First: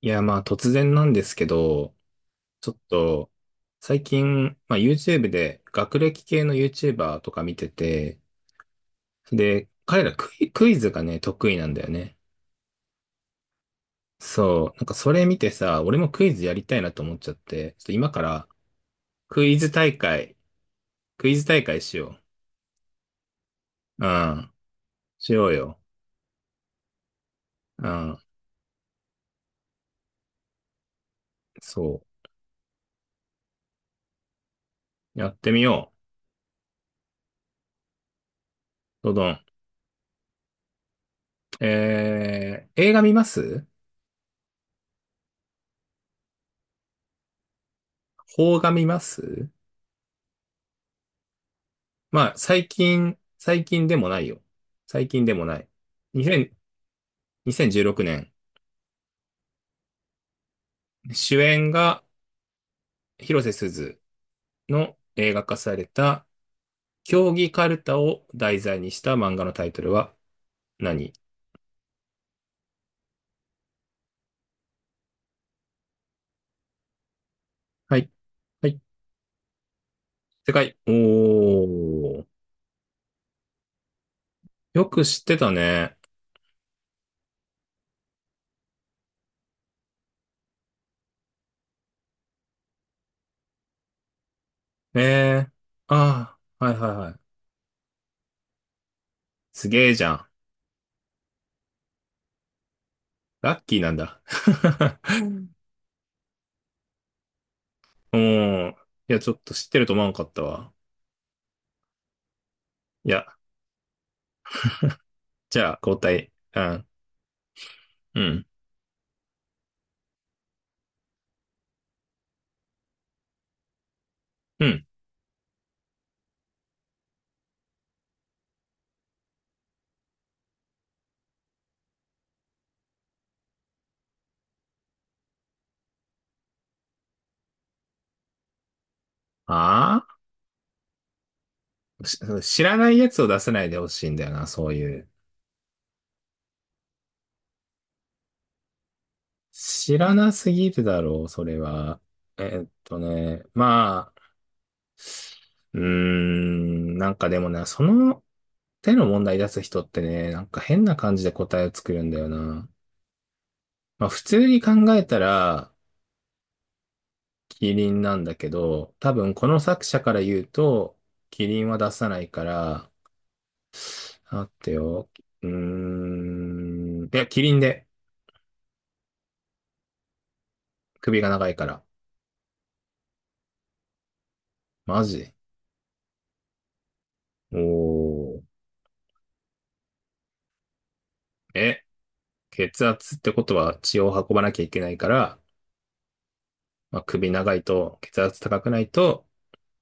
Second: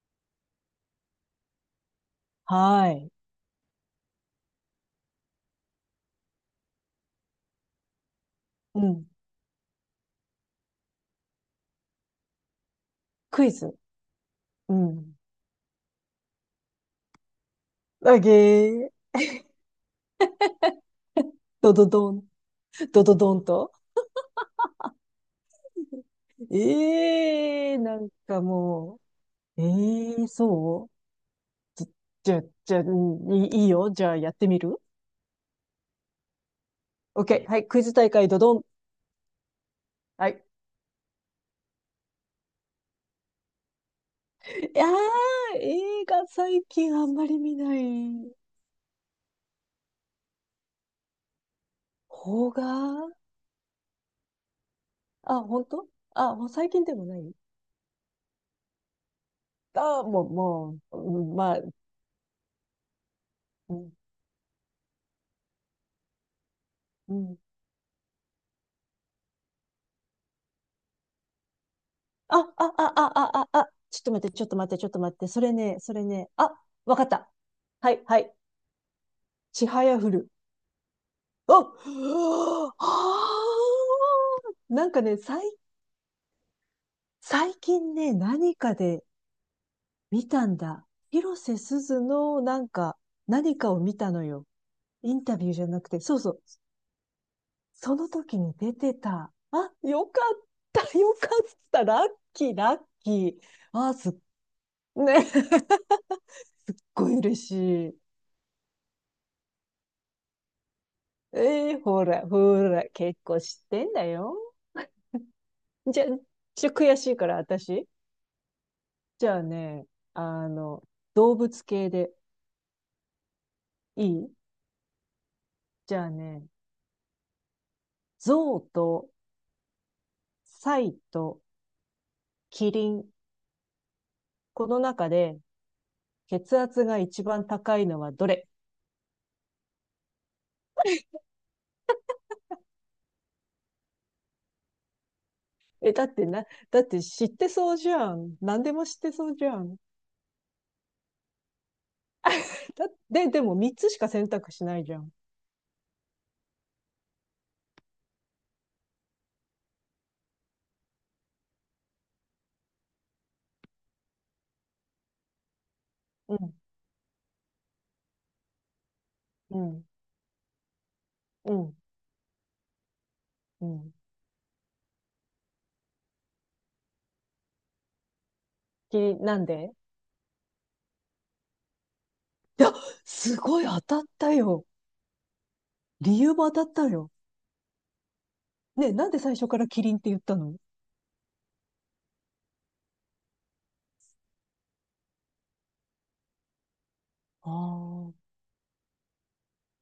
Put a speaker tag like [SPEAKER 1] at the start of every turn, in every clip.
[SPEAKER 1] いや、まあ突然なんですけど、ちょっ
[SPEAKER 2] はい。
[SPEAKER 1] と最近、まあ YouTube で学歴系の YouTuber とか見てて、
[SPEAKER 2] うん。
[SPEAKER 1] で、彼らクイズがね、得意なんだよね。
[SPEAKER 2] クイズ。
[SPEAKER 1] そう、
[SPEAKER 2] う
[SPEAKER 1] なんかそ
[SPEAKER 2] ん。
[SPEAKER 1] れ見てさ、俺もクイズやりたいなと思っちゃって、ちょっと今
[SPEAKER 2] あ
[SPEAKER 1] か
[SPEAKER 2] げ
[SPEAKER 1] ら
[SPEAKER 2] ー。
[SPEAKER 1] クイズ大会、クイズ大
[SPEAKER 2] ド
[SPEAKER 1] 会
[SPEAKER 2] ド
[SPEAKER 1] し
[SPEAKER 2] ド
[SPEAKER 1] よ
[SPEAKER 2] ン。ドドドンと。
[SPEAKER 1] う。うん、しようよ。
[SPEAKER 2] ええー、
[SPEAKER 1] う
[SPEAKER 2] なん
[SPEAKER 1] ん、
[SPEAKER 2] かもう。ええー、そう
[SPEAKER 1] そ
[SPEAKER 2] じゃ、じゃ、いいよ。じゃあやってみる
[SPEAKER 1] う。やってみよ
[SPEAKER 2] ?OK。はい。クイズ大会ドドン。
[SPEAKER 1] う。どどん。
[SPEAKER 2] はい。
[SPEAKER 1] 映画見ます？
[SPEAKER 2] いやー、映画最近あんまり見ない
[SPEAKER 1] 邦画見ます？まあ、
[SPEAKER 2] 方が、
[SPEAKER 1] 最近でもないよ。最近で
[SPEAKER 2] あ、
[SPEAKER 1] もな
[SPEAKER 2] 本
[SPEAKER 1] い。
[SPEAKER 2] 当あ、もう
[SPEAKER 1] 2000
[SPEAKER 2] 最近でもない、
[SPEAKER 1] 2016年、にせんじゅうろくね
[SPEAKER 2] あ、もう、もう、
[SPEAKER 1] ん主
[SPEAKER 2] まあ、
[SPEAKER 1] 演が広瀬す
[SPEAKER 2] うん、
[SPEAKER 1] ずの映画化された、
[SPEAKER 2] う
[SPEAKER 1] 競
[SPEAKER 2] ん、
[SPEAKER 1] 技カルタを題材にした漫画のタイトルは何？
[SPEAKER 2] ちょっと待って、それね、あ、わかった。は
[SPEAKER 1] は
[SPEAKER 2] い、
[SPEAKER 1] い。
[SPEAKER 2] はい。
[SPEAKER 1] はい。
[SPEAKER 2] ちはやふる。
[SPEAKER 1] 正解。お
[SPEAKER 2] あ、
[SPEAKER 1] ー。
[SPEAKER 2] はあ、
[SPEAKER 1] よ
[SPEAKER 2] なんか
[SPEAKER 1] く
[SPEAKER 2] ね、
[SPEAKER 1] 知ってたね。
[SPEAKER 2] 最近ね、何かで見たんだ。広瀬すずの、なんか、何かを見たのよ。インタ
[SPEAKER 1] え
[SPEAKER 2] ビュ
[SPEAKER 1] ー
[SPEAKER 2] ーじゃなくて、そうそ
[SPEAKER 1] あ
[SPEAKER 2] う。
[SPEAKER 1] あ、はいはいはい。
[SPEAKER 2] その時に出てた。
[SPEAKER 1] す
[SPEAKER 2] あ、
[SPEAKER 1] げえじゃん。
[SPEAKER 2] よかった。ラッキー、ラッキー。
[SPEAKER 1] ラッキーな
[SPEAKER 2] あ、
[SPEAKER 1] ん
[SPEAKER 2] すっ、
[SPEAKER 1] だ。
[SPEAKER 2] ね、す っごい嬉しい。
[SPEAKER 1] うん。いや、ちょっと知ってると思わんかったわ。
[SPEAKER 2] えー、ほら、
[SPEAKER 1] い
[SPEAKER 2] 結
[SPEAKER 1] や、
[SPEAKER 2] 構知ってんだよ。
[SPEAKER 1] じゃあ、交
[SPEAKER 2] じゃ、
[SPEAKER 1] 代。う
[SPEAKER 2] ちょ、
[SPEAKER 1] ん。
[SPEAKER 2] 悔しいから、私。
[SPEAKER 1] うん。
[SPEAKER 2] じゃあね、あの、動物系でいい。
[SPEAKER 1] うん。
[SPEAKER 2] じゃあね、象とサイとキリン。この中で血圧が一番高いのはどれ？
[SPEAKER 1] ああ、知らないやつを出せないでほしいんだよな、そういう。
[SPEAKER 2] え、だってな、だって知ってそうじゃん。何でも知ってそうじゃん。
[SPEAKER 1] 知らなすぎるだろう、それは。
[SPEAKER 2] でも3つしか
[SPEAKER 1] まあ、
[SPEAKER 2] 選択しないじゃん。
[SPEAKER 1] なんかでもね、その手の問題出す人ってね、なんか変な感じで答えを作るんだよな。まあ普通に考えたら、
[SPEAKER 2] うん、
[SPEAKER 1] キリンなんだけど、多分こ
[SPEAKER 2] う
[SPEAKER 1] の作
[SPEAKER 2] ん、
[SPEAKER 1] 者から言うと、キ
[SPEAKER 2] う
[SPEAKER 1] リン
[SPEAKER 2] ん、
[SPEAKER 1] は出さないから、
[SPEAKER 2] うん。
[SPEAKER 1] 待ってよ。うーいや、キリンで、
[SPEAKER 2] キリン、なんで？
[SPEAKER 1] 首が長いから。
[SPEAKER 2] いや、すごい当たったよ。
[SPEAKER 1] マジ？
[SPEAKER 2] 理由も当たったよ。
[SPEAKER 1] おー。
[SPEAKER 2] ね、なんで最初からキリンって言ったの？
[SPEAKER 1] え、血圧ってことは血を運ばなきゃいけないから、まあ、首
[SPEAKER 2] あ
[SPEAKER 1] 長いと血
[SPEAKER 2] あ、
[SPEAKER 1] 圧高くないと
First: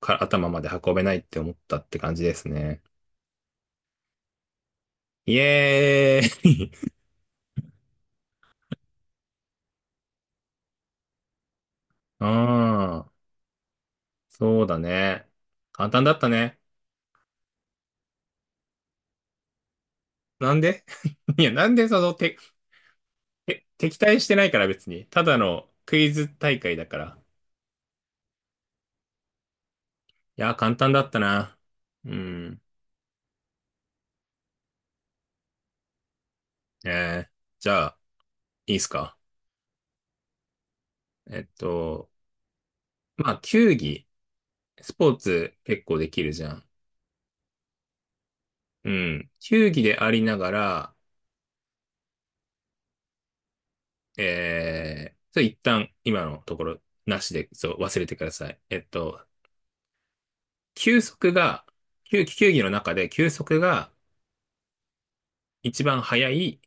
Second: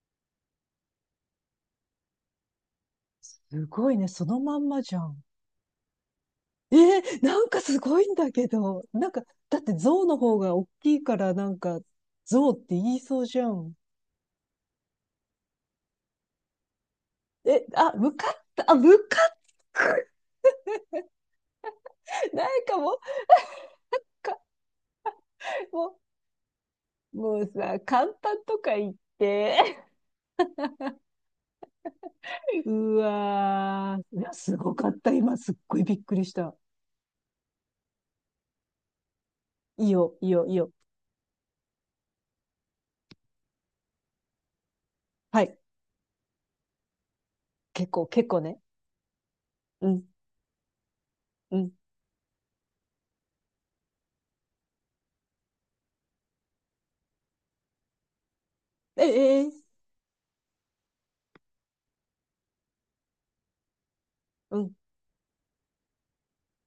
[SPEAKER 1] か頭まで運べないって思ったって感じですね。
[SPEAKER 2] すごいね。そのまんまじゃん。
[SPEAKER 1] イエーイ
[SPEAKER 2] えー、なんかすごいんだけど。なんか、だって象の方が大きいからなんか、象って言い
[SPEAKER 1] ああ、
[SPEAKER 2] そうじゃん。
[SPEAKER 1] そうだね。簡単だったね。
[SPEAKER 2] え、あ、向かった、あ、向かった
[SPEAKER 1] なんで？ いや、なんでその、
[SPEAKER 2] なんかもう、
[SPEAKER 1] 敵対して
[SPEAKER 2] か、
[SPEAKER 1] ないから別に。ただの
[SPEAKER 2] も
[SPEAKER 1] クイズ大会だか
[SPEAKER 2] う、
[SPEAKER 1] ら。
[SPEAKER 2] もうさ、簡単とか言って。
[SPEAKER 1] いや、簡単だったな。うん。
[SPEAKER 2] うわー。いや、すごかった。今、すっごいびっくりした。
[SPEAKER 1] えー、じゃあ、いいっすか。
[SPEAKER 2] いいよ、いいよ、いいよ。
[SPEAKER 1] えっと、まあ、球技。スポー
[SPEAKER 2] は
[SPEAKER 1] ツ
[SPEAKER 2] い。
[SPEAKER 1] 結構できるじゃん。
[SPEAKER 2] 結構、結構ね。
[SPEAKER 1] うん。球技
[SPEAKER 2] う
[SPEAKER 1] で
[SPEAKER 2] ん、
[SPEAKER 1] ありながら、
[SPEAKER 2] うん。
[SPEAKER 1] それ一旦今のところなしで、そう、忘れてください。
[SPEAKER 2] え、えー
[SPEAKER 1] 球速が、球技の中で球速が
[SPEAKER 2] うん。
[SPEAKER 1] 一番速い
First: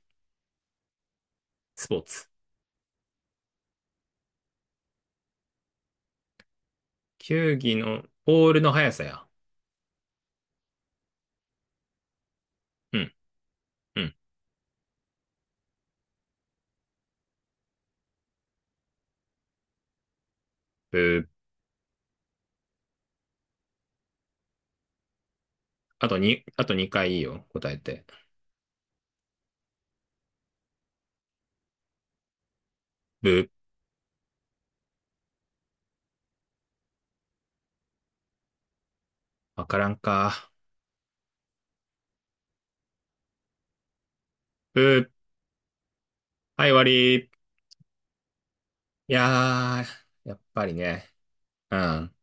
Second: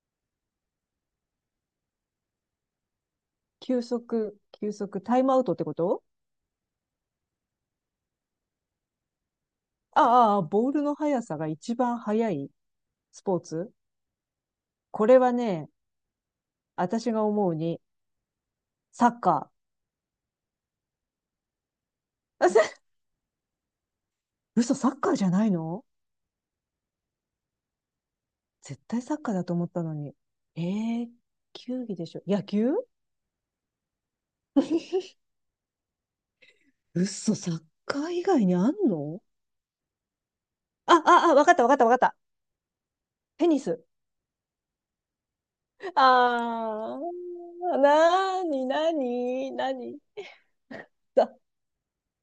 [SPEAKER 1] スポーツ。
[SPEAKER 2] 球速、タイムアウトってこと？
[SPEAKER 1] 球技のボールの速さや。
[SPEAKER 2] ああ、ああボールの速さが一番速い
[SPEAKER 1] うん、
[SPEAKER 2] スポーツ。
[SPEAKER 1] うん。
[SPEAKER 2] これはね、私が思うに、サッカ
[SPEAKER 1] ブー。
[SPEAKER 2] ー。あせ嘘、サッカーじゃないの？
[SPEAKER 1] あとに、あと2回いいいよ、答えて。
[SPEAKER 2] 絶対サッカーだと思ったのに。えー球技でしょ。野球？
[SPEAKER 1] ブー。
[SPEAKER 2] 嘘、サッカー以外にあんの？
[SPEAKER 1] わからんか。
[SPEAKER 2] あ、わかったわかったわかった。テニス。
[SPEAKER 1] ブー。はい、終わ
[SPEAKER 2] あ
[SPEAKER 1] り。
[SPEAKER 2] ー、なーにな
[SPEAKER 1] い
[SPEAKER 2] にな
[SPEAKER 1] や
[SPEAKER 2] に。
[SPEAKER 1] ー、やっぱりね、
[SPEAKER 2] だ、
[SPEAKER 1] うん、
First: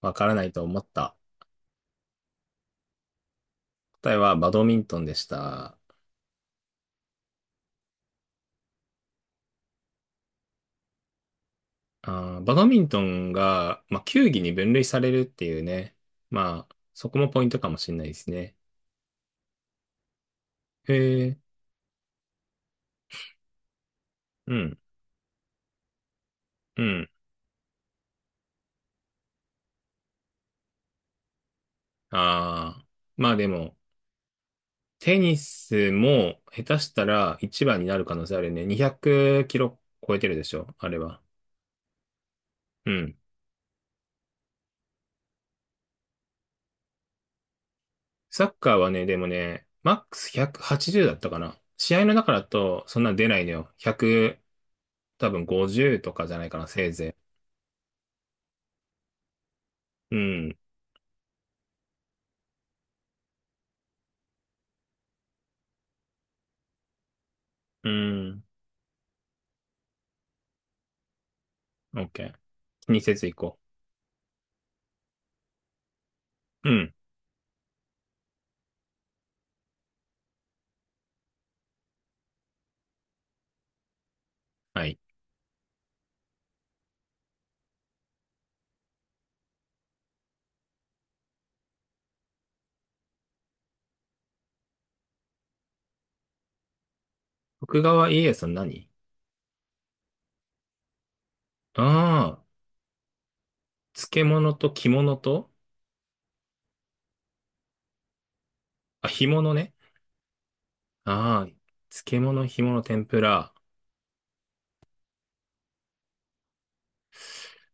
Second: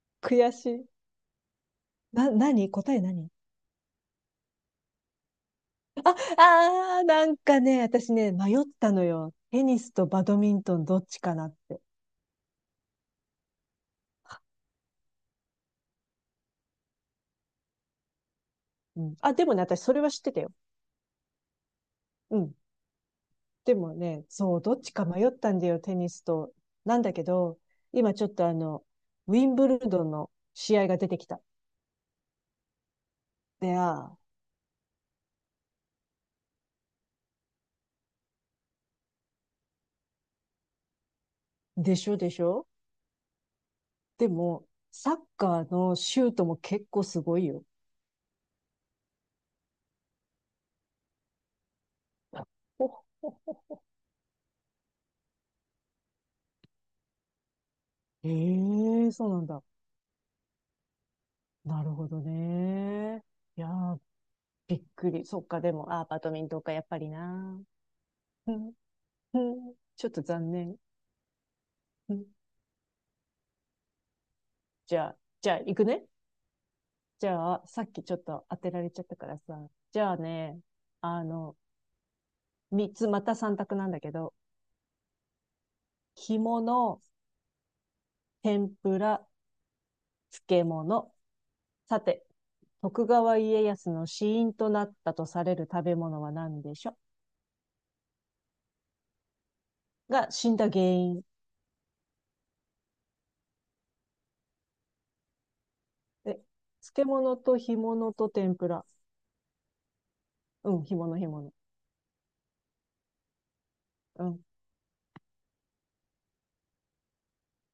[SPEAKER 1] わからな
[SPEAKER 2] 悔
[SPEAKER 1] いと
[SPEAKER 2] し
[SPEAKER 1] 思っ
[SPEAKER 2] い。
[SPEAKER 1] た。
[SPEAKER 2] な、なに答え何？
[SPEAKER 1] 答えはバドミントンでした。
[SPEAKER 2] ああ、なんかね、私ね、迷ったのよ。テニスとバドミントンどっちかなって。
[SPEAKER 1] あー、バドミントンが、まあ、球技に分類されるっていうね。まあ、そこもポイントかもしれないですね。
[SPEAKER 2] うん。あ、でもね、私それは知ってたよ。
[SPEAKER 1] へえ、
[SPEAKER 2] うん。でもね、
[SPEAKER 1] う
[SPEAKER 2] そう、ど
[SPEAKER 1] ん、
[SPEAKER 2] っちか迷ったんだよ、テニスと。
[SPEAKER 1] う
[SPEAKER 2] なん
[SPEAKER 1] ん。
[SPEAKER 2] だけど、今ちょっとウィンブルドンの試合が出てきた。
[SPEAKER 1] ああ、まあで
[SPEAKER 2] で、
[SPEAKER 1] も、
[SPEAKER 2] あ
[SPEAKER 1] テニスも下手したら一番になる可能性あるね。200キロ超えてるでしょ、あれは。
[SPEAKER 2] ーでしょでしょ。
[SPEAKER 1] うん。
[SPEAKER 2] でも、サッカーのシュートも結構すごいよ。
[SPEAKER 1] サッカーはね、でもね、マックス180だったかな。試合の中だと
[SPEAKER 2] ほ
[SPEAKER 1] そんな出ないの
[SPEAKER 2] ほ
[SPEAKER 1] よ。100、多分50とかじゃないかな、せいぜ
[SPEAKER 2] ええー、そうなんだ。
[SPEAKER 1] い。うん。
[SPEAKER 2] なるほどね。いやーびっくり。そっか、でも、あー、バドミントンか、やっぱりな。
[SPEAKER 1] うん。
[SPEAKER 2] うんうんちょっと残念。うん
[SPEAKER 1] OK。気にせず行こ
[SPEAKER 2] じゃあ、じゃあ、行くね。
[SPEAKER 1] う。うん。
[SPEAKER 2] じゃあ、さっきちょっと当てられちゃったからさ。じゃあね、あの、三つ、また三択なんだけど、
[SPEAKER 1] はい。
[SPEAKER 2] 干物、天ぷら、漬物。さて、徳川家康の死因となったとされる食べ物は何でしょ
[SPEAKER 1] 徳川家康の何？
[SPEAKER 2] う？が死んだ原因。
[SPEAKER 1] ああー、漬物と着物と、
[SPEAKER 2] え、漬物と干物と天ぷら。
[SPEAKER 1] あ、干物ね。
[SPEAKER 2] うん、干
[SPEAKER 1] ああ、
[SPEAKER 2] 物。
[SPEAKER 1] 漬物、干物、天ぷら。
[SPEAKER 2] うん。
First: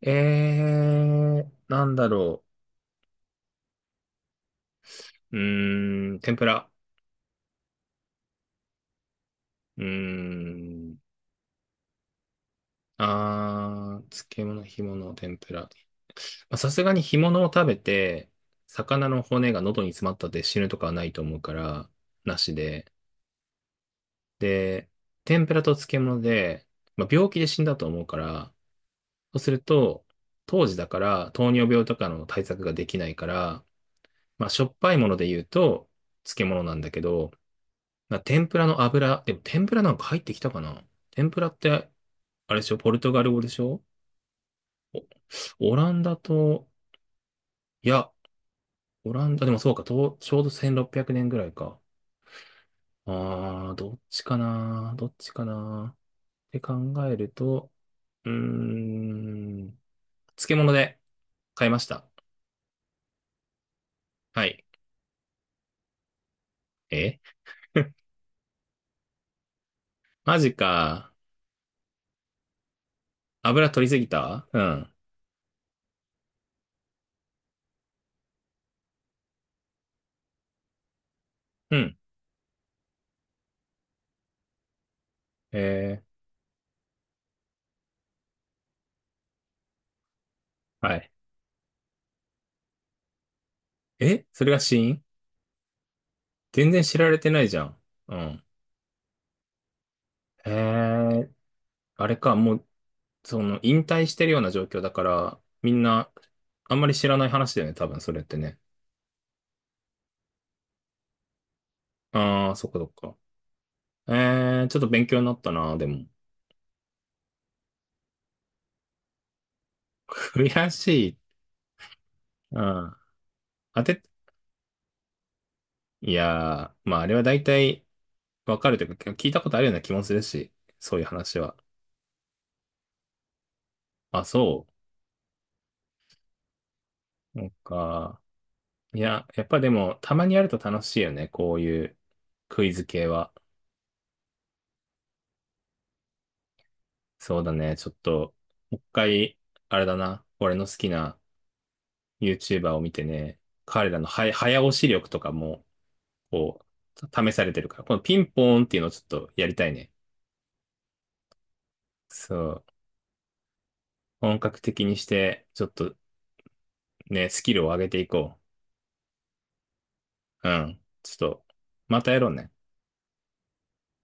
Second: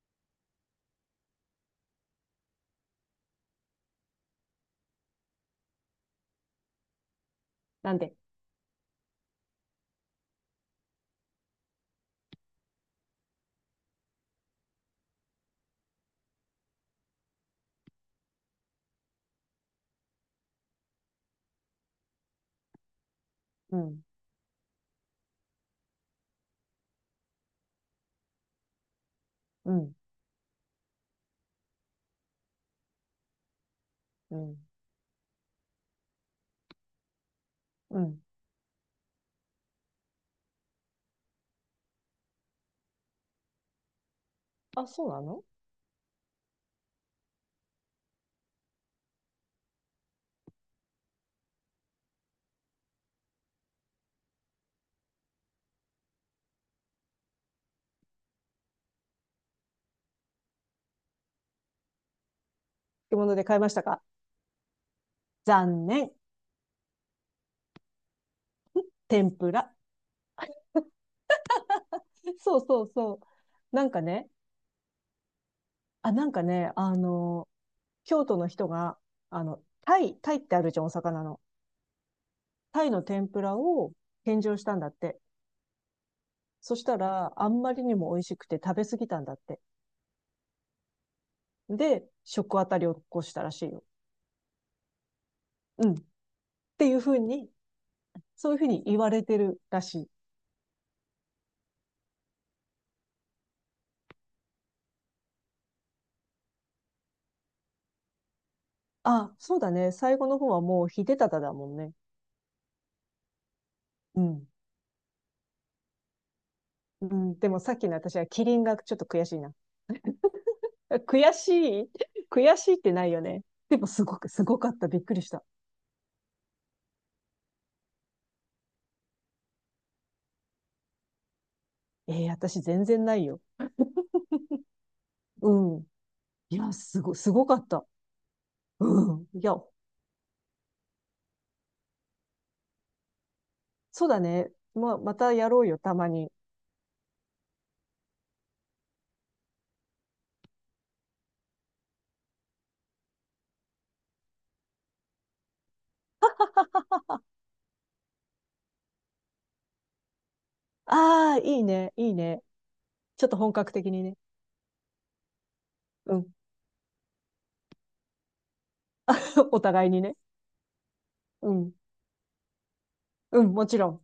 [SPEAKER 1] なんだろう？天ぷら。
[SPEAKER 2] なんで？
[SPEAKER 1] うーん。ああ、漬物、干物、天ぷら。まあさすがに干物を食べて、魚の骨が喉に詰まったって死ぬとかはないと思うから、なしで。
[SPEAKER 2] うん、
[SPEAKER 1] で、天ぷらと漬物で、まあ、病気で死んだと思うから、そうする
[SPEAKER 2] うん。
[SPEAKER 1] と、当時だから糖尿病とかの対策ができないから、
[SPEAKER 2] う
[SPEAKER 1] まあ、
[SPEAKER 2] ん。
[SPEAKER 1] しょっぱいもので言うと漬物なんだけど、
[SPEAKER 2] う
[SPEAKER 1] まあ、
[SPEAKER 2] ん。
[SPEAKER 1] 天ぷらの油、でも天ぷらなんか入ってきたかな？天ぷらって、あれでしょ？ポルトガル語でしょ？
[SPEAKER 2] あ、そうなの？
[SPEAKER 1] オランダと、いや、オランダでもそうか、とちょうど1600年ぐらいか。どっちかなどっちかなって考えると、うーん。漬物で買いました。
[SPEAKER 2] 漬物で買いましたか？
[SPEAKER 1] はい。
[SPEAKER 2] 残念。
[SPEAKER 1] え？
[SPEAKER 2] 天ぷら。
[SPEAKER 1] マジか。
[SPEAKER 2] そうそうそ
[SPEAKER 1] 油
[SPEAKER 2] う。な
[SPEAKER 1] 取り
[SPEAKER 2] ん
[SPEAKER 1] す
[SPEAKER 2] か
[SPEAKER 1] ぎ
[SPEAKER 2] ね、
[SPEAKER 1] た。うん。
[SPEAKER 2] あ、なんかね、あの、京都の人が、あの、タイってあるじゃん、お魚の。
[SPEAKER 1] うん。
[SPEAKER 2] タイの天ぷらを献上したんだって。
[SPEAKER 1] え
[SPEAKER 2] そしたら、あんまりにも美味しくて食べ過ぎたんだって。
[SPEAKER 1] はい。
[SPEAKER 2] で、食あたりを起こしたらしいよ。
[SPEAKER 1] え、それが死因？
[SPEAKER 2] うん。っ
[SPEAKER 1] 全然
[SPEAKER 2] てい
[SPEAKER 1] 知
[SPEAKER 2] うふ
[SPEAKER 1] ら
[SPEAKER 2] う
[SPEAKER 1] れてない
[SPEAKER 2] に、
[SPEAKER 1] じゃん。うん。
[SPEAKER 2] そういうふうに言われてるらしい。
[SPEAKER 1] えー、あれか、もう、その、引退してるような状況だから、みんな、あんまり知らない話だよね、多分それってね。
[SPEAKER 2] あ、そうだね。最後の方はもう秀忠だもんね。
[SPEAKER 1] ああ、そっかそっか。
[SPEAKER 2] うん。
[SPEAKER 1] ちょっと勉強になったな、でも。
[SPEAKER 2] うん、でもさっきの私はキリンがちょっと悔しいな。
[SPEAKER 1] 悔 しい。
[SPEAKER 2] 悔しい悔
[SPEAKER 1] う
[SPEAKER 2] しいって
[SPEAKER 1] ん。
[SPEAKER 2] ないよね。で
[SPEAKER 1] 当
[SPEAKER 2] も
[SPEAKER 1] て、
[SPEAKER 2] すごく、すごかった。びっくりした。
[SPEAKER 1] いやー、まああれは大体、わかるというか、聞いたことあるような気もするし、そういう話は。
[SPEAKER 2] えー、私全然ないよ。
[SPEAKER 1] あ、そ
[SPEAKER 2] うん。いや、す
[SPEAKER 1] う。な
[SPEAKER 2] ご
[SPEAKER 1] ん
[SPEAKER 2] かった。
[SPEAKER 1] か、い
[SPEAKER 2] う
[SPEAKER 1] や、
[SPEAKER 2] ん。い
[SPEAKER 1] やっ
[SPEAKER 2] や、
[SPEAKER 1] ぱでも、たまにやると楽しいよね、こういうクイズ系は。
[SPEAKER 2] そうだね。まあ、またやろうよ、たまに。
[SPEAKER 1] そうだね、ちょっと、もう一回、あれだな、俺の好きな YouTuber を見てね、彼らのは早押し力とかも、こう、試されてるから、このピンポーンっていうのをちょっとやりたいね。
[SPEAKER 2] ああ、いいね、いい
[SPEAKER 1] そ
[SPEAKER 2] ね。
[SPEAKER 1] う。
[SPEAKER 2] ちょっと本格的にね。
[SPEAKER 1] 本格的にして、ちょっと
[SPEAKER 2] うん。
[SPEAKER 1] ね、スキルを上げていこ
[SPEAKER 2] お互いにね。
[SPEAKER 1] う。うん。ちょっと、
[SPEAKER 2] うん。
[SPEAKER 1] またやろうね。
[SPEAKER 2] うん、もちろん。